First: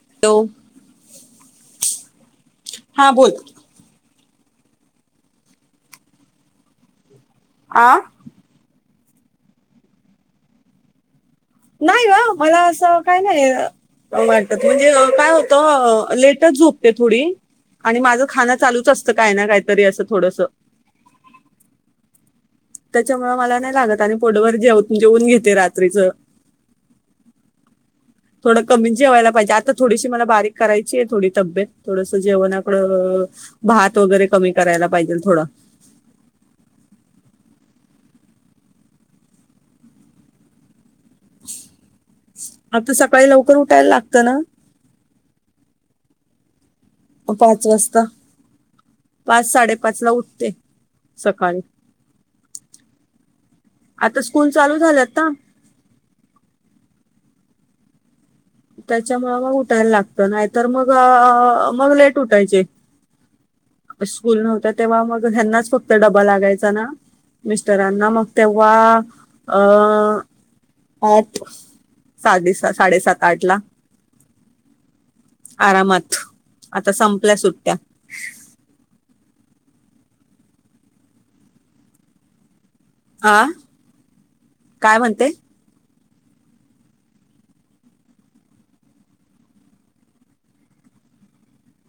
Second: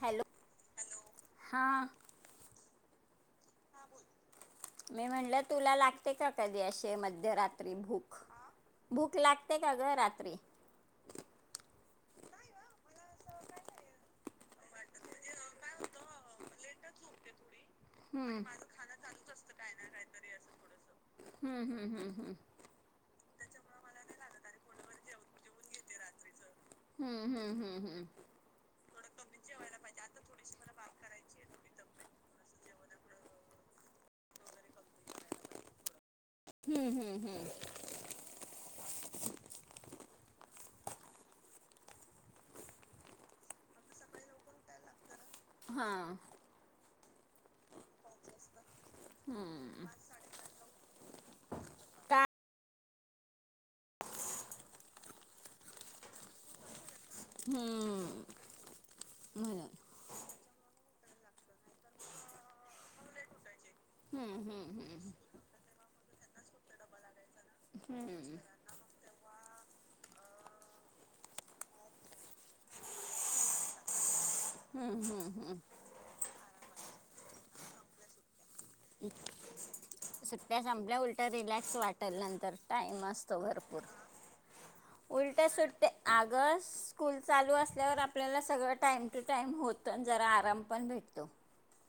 Hello हा हा बोल मी म्हणलं तुला लागते का कधी अे म मध्यरात्री आ भूक भूक लागते का ग रात्री नाही वा मला असं काय नाही वाटत म्हणजे काय होतं लेटच झोपते थोडी आणि माझं हम्म खाण चालूच असतं काय ना काहीतरी असं थोडस थोडंसं हम्म हम्म त्याच्यामु मला नाही लागत आणि पोटभर जेऊत जेऊन घेते रात्रीचं हम्म हम्म हम्म थोडं कमी जेवायला पाहिजे आता थोडीशी मला बारीक करायची आहे थोडी तब्येत थोडस जेवण आपण भात वगैरे कमी करायला पाहिजे थोडं हम् हम्म हम्म आता सकाळी लवकर उठायला लागतं ना हा पाच वाजता पाच हम्म साडेपाच ला उठते सकाळी का आता स्कूल चालू झालंत ना हम् त्याच्यामुळे मग उठायला लागत नाही तर मग मग लेट उठायचे स्कूल हम्म नव्हत हम्म तेव्हा मग ह्यांनाच फक्त ड्बा लागायचा ना मिस्टरांना मग तेव्हा अ पाठ साडे साडेसात काटला हम्म हम्म हम्म आता संपल्या सुट्ट्या सुट्या संपल्या उलट्या रिलॅक्स वाटेल नंतर टाईम असतो आ भरपूर काय म्हणते उलट्या सुटतेे आग स्कूल चालू असल्यावर आपल्याला सगळं टाईम टू टाईम होत आणि जरा आराम पण भेटतो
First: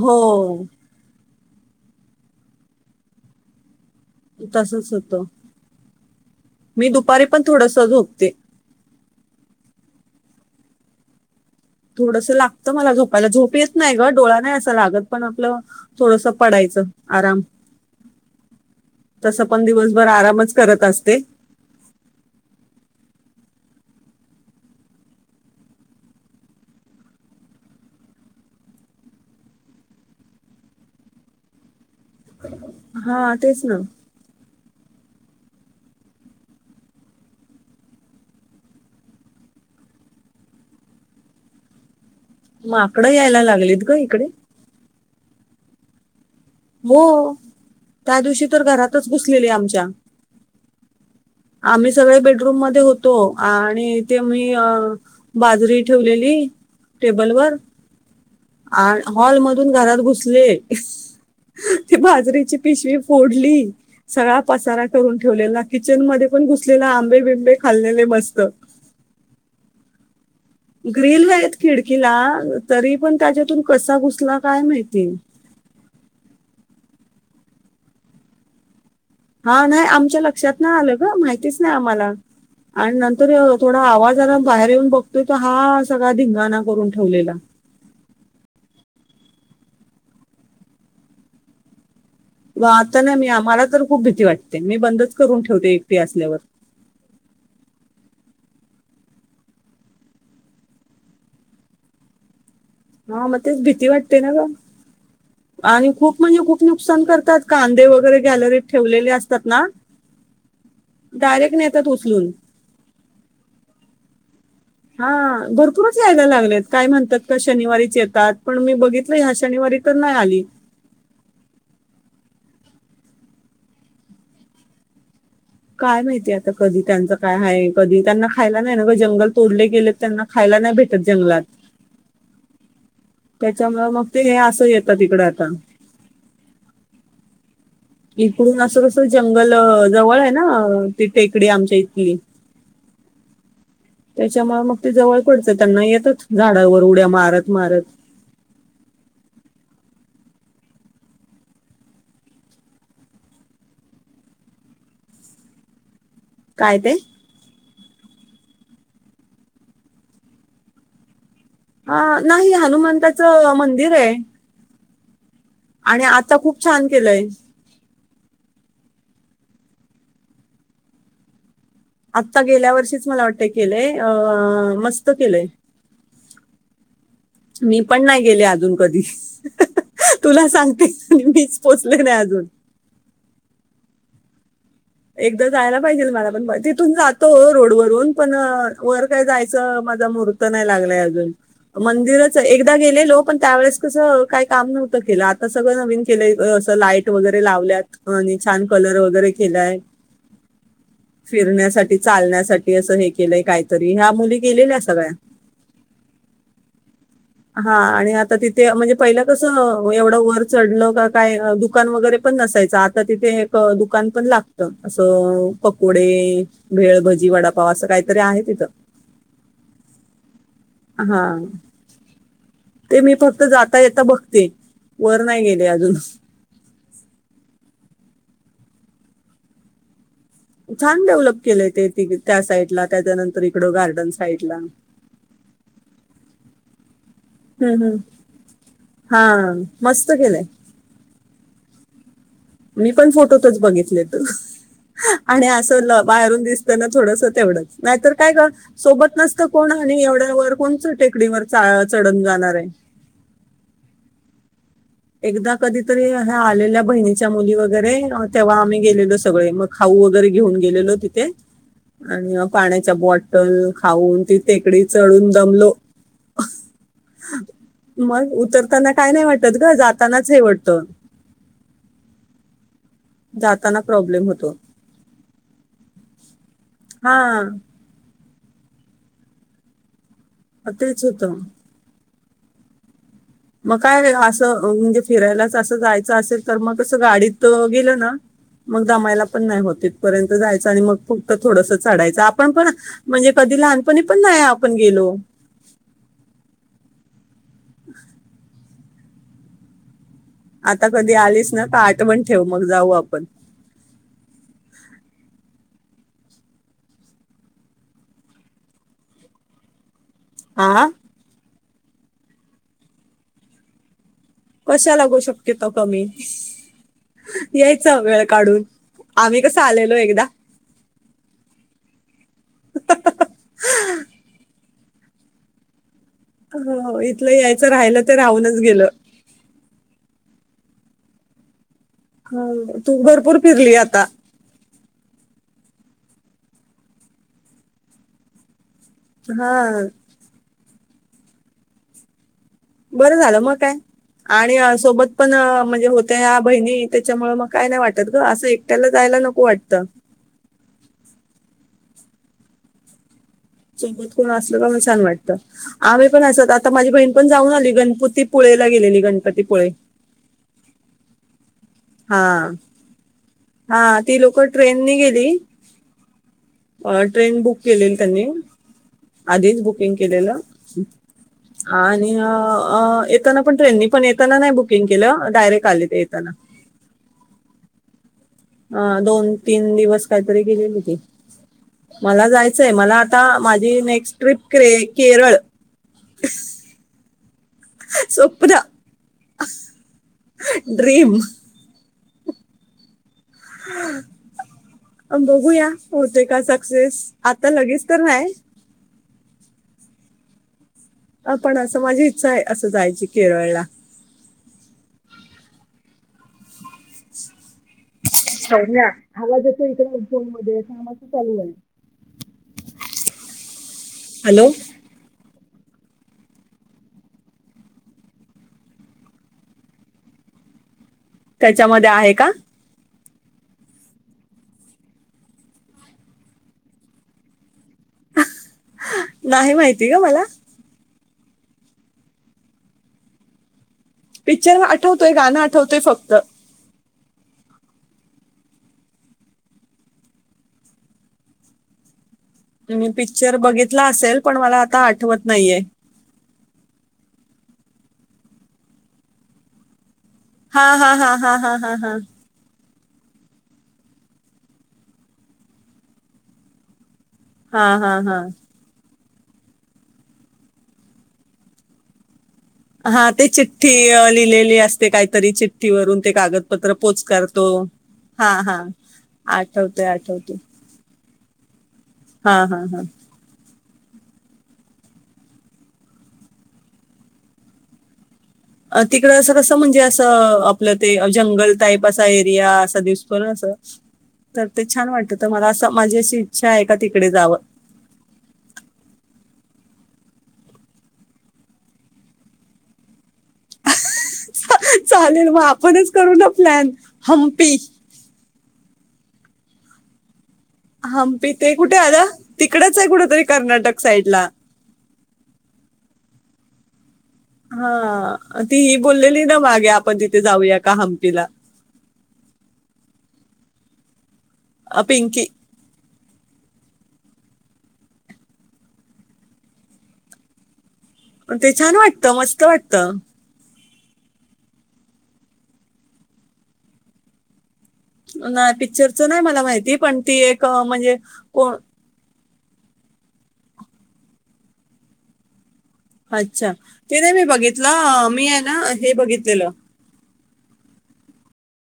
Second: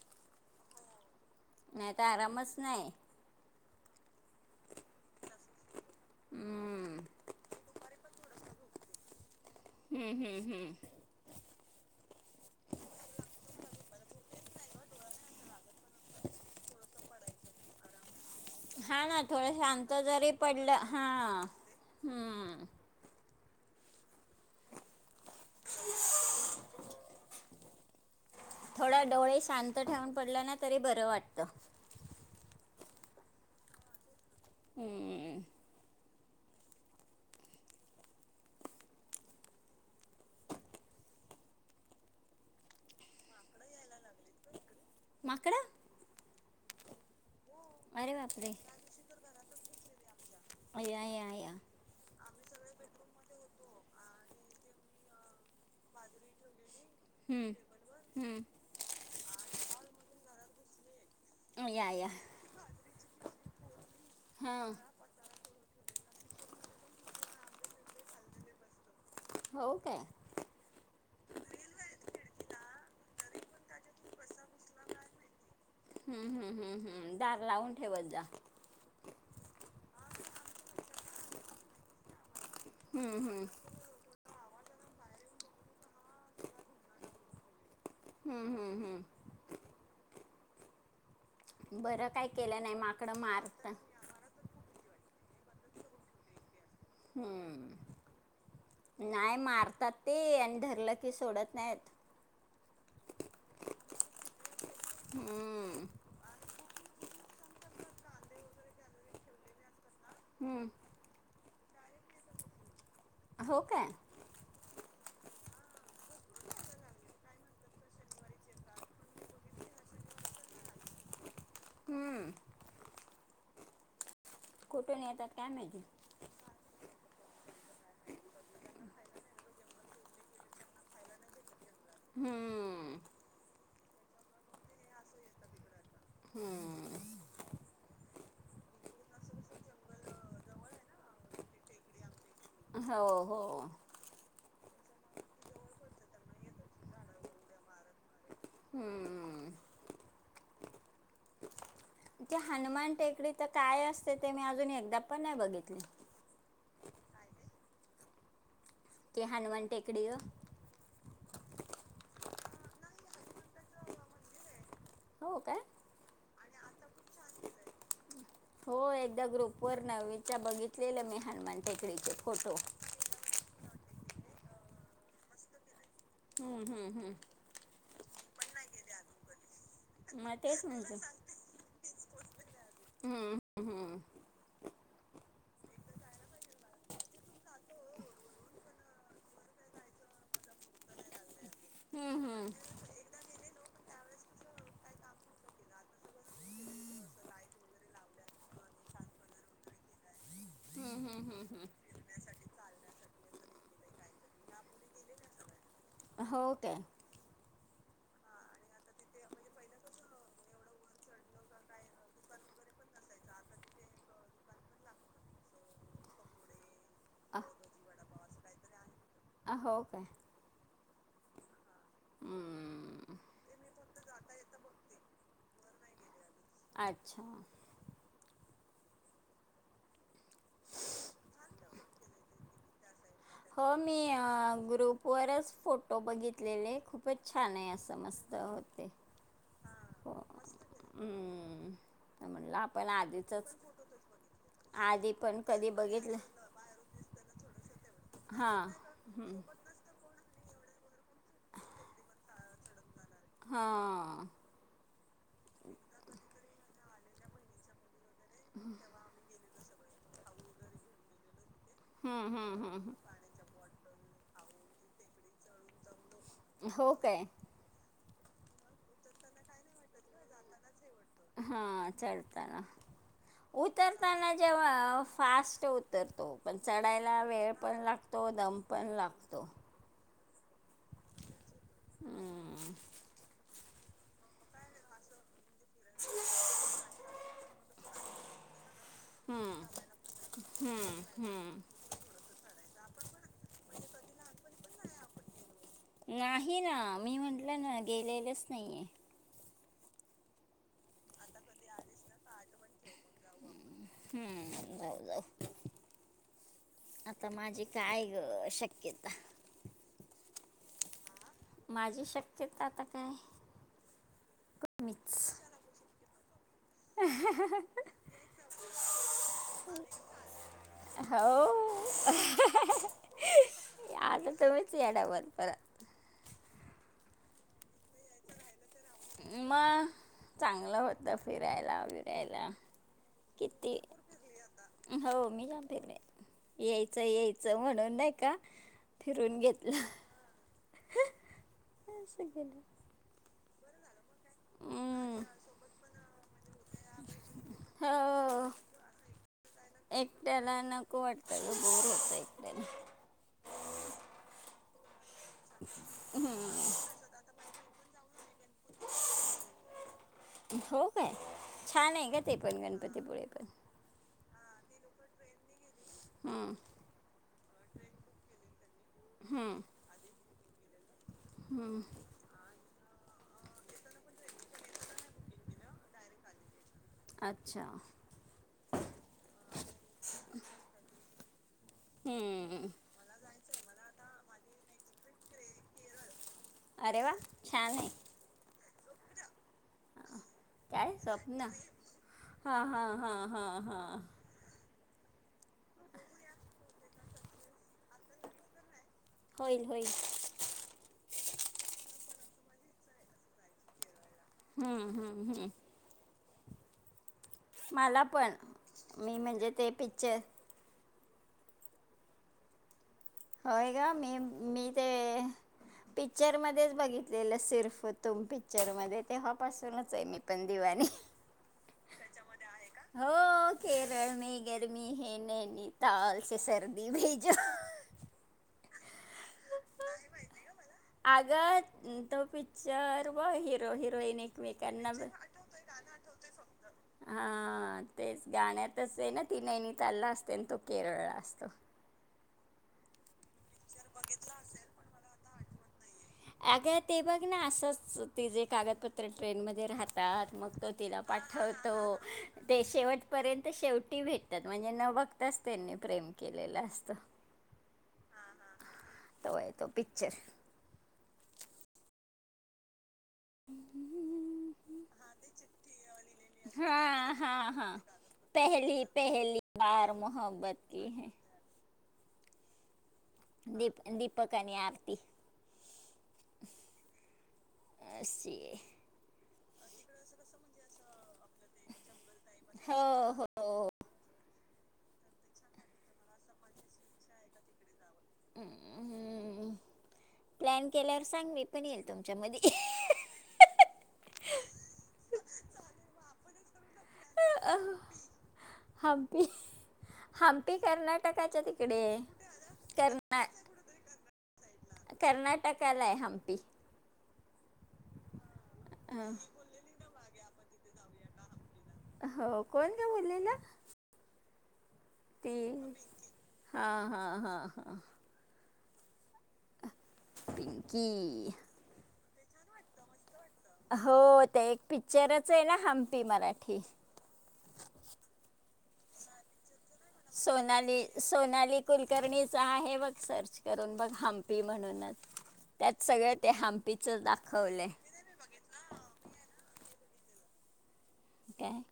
हो नाही तरता आरामच नाही तसच होतो मी हम्म दुपारी पण थोडस झूक ते हम्म हम्म हम्म थोडस लागतं मला झोपायला झोप येत नाही ग डोळा नाही असं लागत पण आपलं थोडस पडायचं आराम हा ना तसं थोडं पण शांत दिवसभर जरी आरामच पडलं करत हा असते हा‌ हम्म. थोडा डोळे शांत ठेवून पडला ना तरी बरं वाटत. हा तेच ना.. हम्मम. माकडं यायला लागलेत ग इकडे. माकडं? [unintelligible] त्या दिवशी बापरे तर घरातच बसलेली आमच्या या या या आम्ही सगळे बेडरुम. रूम मध्ये होतो आणि, ते मी बाजरी ठेवलेली. टेबल हम्म वर हम्म हॉल आणि मधून घरात घुसतात. [unintelligible] या ते या बाजरीची पिशवी फोडली सगळा हां पसारा करून ठेवलेला किचन मध्ये पण. आपण घुसलेले आंबे बिंबे खाल्लेले मस्त. हो काय.. ग्रिल आहेत खिडकीला तरी पण त्याच्यातून कसा घुसला काय माहिती. हम्म हम्म हम्म हम्म दिर लावून ठेवत का. हा नाही आमच्या लक्षात नाही आलं, ग माहितीच नाही आम्हाला.. आणि हम्म नंतर हम्म थोडा आवाज आला. बाहेर येऊन बघतोय त हा सगळा धिंगाणा करून ठेवलेला. हम्म हम्म हम्म. [unintelligible] व आता नाही माकडं मी आम्हाला मारतात तर खूप भीती वाटते. मी बंदच करून ठेवते एकटी असल्यावर. हम्म नाही मारतात ते आणि धरलं की सोडत नाहीत. हा मग तेच भीती वाटते ना ग, हम्म आणि खूप म्हणजे खूप नुकसान करते. कांदे वगैरे गॅलरीत ठेवलेले असतात ना तर. हम्म‌. डायरेक्ट नेतात उचलून. हो काय? हा भरपूरच यायला लागलेत काय म्हणतात का शनिवारीच येतात पण मी बघितलं ह्या शनिवारी तर नाही आधी. हम्म. कुठून येतात? काय माहितीय आता कधी त्यांच काय आहे, कधी त्यांना खायला नाही ना का जंगल तोडले गेले,. त्यांना खायला नाही भेटत जंगलात हम्म. त्यामुळे मग ते हे असं येतात तिकड आता. हम्म. इकडून असं कसं जंगल जवळ आहे ना ती टेकडी आमच्या इथली. हो हो. त्याच्यामुळे मग ते जवळ पडतं त्यांना येतच झाडावर उड्या मारत मारत हम्म ते हनुमान टेकडी तर काय असते ते मी अजून एकदा पण नाही बघितली काय ते के हनुमान टेकडी हा नाही हनुमंताचं मंदिर आहे हो काय आणि आता खूप छान केलंय हो एकदा ग्रुप वर नव् त्या बघितलेलं मी हनुमान टेकडीचे आता फोटो गेल्या वर्षीच मला वाटतय केलंय मस्त केलंय हम्म हम्म हम्म मी पण नाही गेले अजून कधी मग तुला तेच म्हणते सांगतेस मीच पोचले नाही अजून हम्म हम्म एकदा जायला पाहिजे मला पण तिथून जातो रोडवररून पण वर काय जायचं माझा मुहूर्त नाही लागलाय अजून हम्म हम्म मंदिरच एकदा गेलेलो पण त्यावेळेस कसं काही काम नव्हतं केलं आता सगळं नवीन केलंय असं लाईट वगैरे लावल्यात आणि छान कलर वगैरे केलाय हम्म हम्म हम्म हम्म फिरण्यासाठी चालण्यासाठी असं हे केलंय काय तरी ह्या मुली गेलेल्या सगळ्या हो ते हा आणि आता तिथे म्हणजे पहिला कसं एवढं वर चढलं का काय दुकान वगैरे पण नसायचं आता तिथे एक दुकान पण लागत असं पकोडे भेळ भजी वडापाव असं काय? तरी आहे तिथं. अ हो काय. हा. ते हम्म मी फक्त जात आता येता बघते वर नाही गेले अजून अच्छा. छान डेव्हलप केलेय ते त त्या साईड ला. हो मी ग्रुप वरच फो ो बघितलेले खूप पण छान आहे हम्म हम्म. असं मस्त होते हा मस्त हो. केलंय तर म्हणलं आपण मी पण आधीचच फोटोतच बघितले त आधी पण आणि अस कधी बघितलं बाहेरून दिसताना थोडस तेवढंच नाहीतर काय कर हां. सोबत हं. नसतं कोण आणि एवढ्या वर कोण? आकडीवर चढून जाणार आहे. [inaudible] हा. एकदा कधीतरी्या आलेल्या बहिणी च्या मुली वगैरे तेव्हा आम्ही गेलेलो सगळे मग खाऊ वगैरे घेऊन गेलेलो तिथे. हं, आणि म हं, हं, पाण्याच्या हं. बॉटल खाऊन तिकडे. टेकडी चढून दमलो. हो काय? मग उतरताना काय नाही वाटल. जातानाच हे वाटत. हम्म चढताना. जाताना प्रॉब्लेम उतरताना होतो जेव्हा फास्ट उतरतो पण हा चढायला वेळ पण लागतो. दम पण लागतो. ह तेच होतं. [inaudible] मग काय वेगळं असं म्हणजे फिरायलाच असं. जायचं असेल तर मग कसं गाडीत गेल ना. [inaudible] मग दमायला पण नाही हं, होत इथपर्यंत जायचं आणि मग हं, फक्त हं. थोडस चढायचं आपण पण म्हणजे कधी लहानपणी पण नाही आपण गेलो. नाही ना मी म्हटलं ना गेलेलंच नाहीये आता कधी आलीच ना का आठवण ठेव मग जाऊ आपण हम्म जाऊ जाऊ आता माझी काय ग शक्यता आा माझी शक्यता आता काय कशा लागू मीच शक्यता कमी ह हो आम्ही कसं आलेलो एकदा आता तब्येत एवढ्या वरपर्यंत हो इथलं यायचं राहिलं ते राहूनच गेलं मग चांगलं होत फिरायला बिरायला ह तू भरपूर फिरली किती आता हो मी जाते बाई यायचं यायचं म्हणून नाही का फिरून घेतलं हा सक ना बरं झालं मग काय आणि सोबत हम्म, पण म्हणजे होत्या या बहिणी त्याच्यामुळ मग काय नाही वाटत ग असं हो एकट्याला जायला नको वाटत एकट्याला नको वाटतं बोर होतं एकट्याला सोबत कोण असल का मला छान वाटतं आम्ही पण असत आता माझी बहीण पण जाऊन आली गण होती पुळेला गेलेली गणपतीपुळे हो काय छान आहे का हा ते पण गणपतीपुळे पण हा ती लोकं ट्रेननी गेली हम्म, अ ट्रेन बुक केलेली त्यांनी हम्म, आधीच बुकिंग केलेलं ह हा हम्म. आणि अ अ येताना पण ट्रेननी पण येताना नाही बुकिंग केलं डायरेक्ट आली ते येताना अच्छा अ दोन तीन दिवस काहीतरी गेलेलेकिती मला हम्म. जायचंय मला आता माझी नेक्स्ट ट्रिप क्रे केरळ अरे वा छान आहे सोप्पदा काय ड्रीम स्वप्न हा हा हा हा हा बघूया होते का सक्सेस आता लगेच तर नाही होईल होईल अ पण असं माझी इच्छा आहे असं जायची केरळला हम्म हम्म हम्म मला पण ना मी म्हणजे आवाजेतो ते पिक्चर इकडं मध्ये चालूये होय का मी मी ते पिक्चर मध्येच बघितलेलं सिर्फ तुम पिक्चर मध्ये तेव्हापासूनच आहे मी पण दिवानी त्याच्यामध्ये आहे का हो केरळ मे गर्मी है नैनीताल से सर्दी म भेजो नाही माहिती गं मला अगं तो पिक्चर व हिरो हिरोईन पिक्चर एकमेकांना ब आठवतोय गाणं आठवतोय फक्त हा तेच गाण्यातच आहे ना ती नैनितालला असते न तो केरळला असतो तुम्ही पिक्चर बघितला असेल पण मला आता आठवत नाहीये अगं ते बघ ना असंच ते जे कागदपत्र ट्रेन मध्ये राहत रानात मग हा तो हा तिला हा हा हा हा हा पाठवतो शेवटपर्यंत शेवटी भेटतात म्हणजे न बघताच त्यांनी प्रेम केलेलं असतं हा हा हा तवाय तो पिकच्चर हा ते चिठ्ठी लिहिलेली असते काहीतरी चिठ्ठीवरून ते कागदपत्र पोच हां करतो हां हां हा हा पेहली पेहली आठवते बार आठवते मोहब्बत की है हा हा हा दीप दीपक आणि आरती अस. अ तिकड अस कसं म्हणजे असं आपलं ते. जंगल टाईप असा एरिया हो असा दिसतो ना अस. हो तर ते छान वाटत तर मला असं माझी अशी इच्छा आहे का तिकडे जावं. म् हम्म प्लॅन केल्यावर सांग म पण येईल तुमच्या मदी. चालेल म आपणच करू ना प्लॅन. हंपी. हबी. हंपी ते कुठे आध तिकडच आहे कुठ तरी कर्नाटक साईड ला. कर्नाटकालाय हम्पी. हा. ती ही हं. बोललेली ना मागे आपण तिथ. ते जाऊया का हंपीला? हो कोण का बोललेला? अ, पिंकी ते. हा हा हा हा. पिं की. त मस्त वाटत. हो ते एक पिकच्चरच आहे ना हंपी मराठी नाही पिक्चरच नाही मला माहिती पण ती एक अ, सोनाली म्हणजे कोण सोनाली कुलकर्णी चा आहे बघ सर्च करून बघ हंपी म्हणूनच. त्यात सगळं ते अच्छा हम्पीचं तेने मी दाखवलंय बघितलं मी आहे ना हे बघितलेलं काय?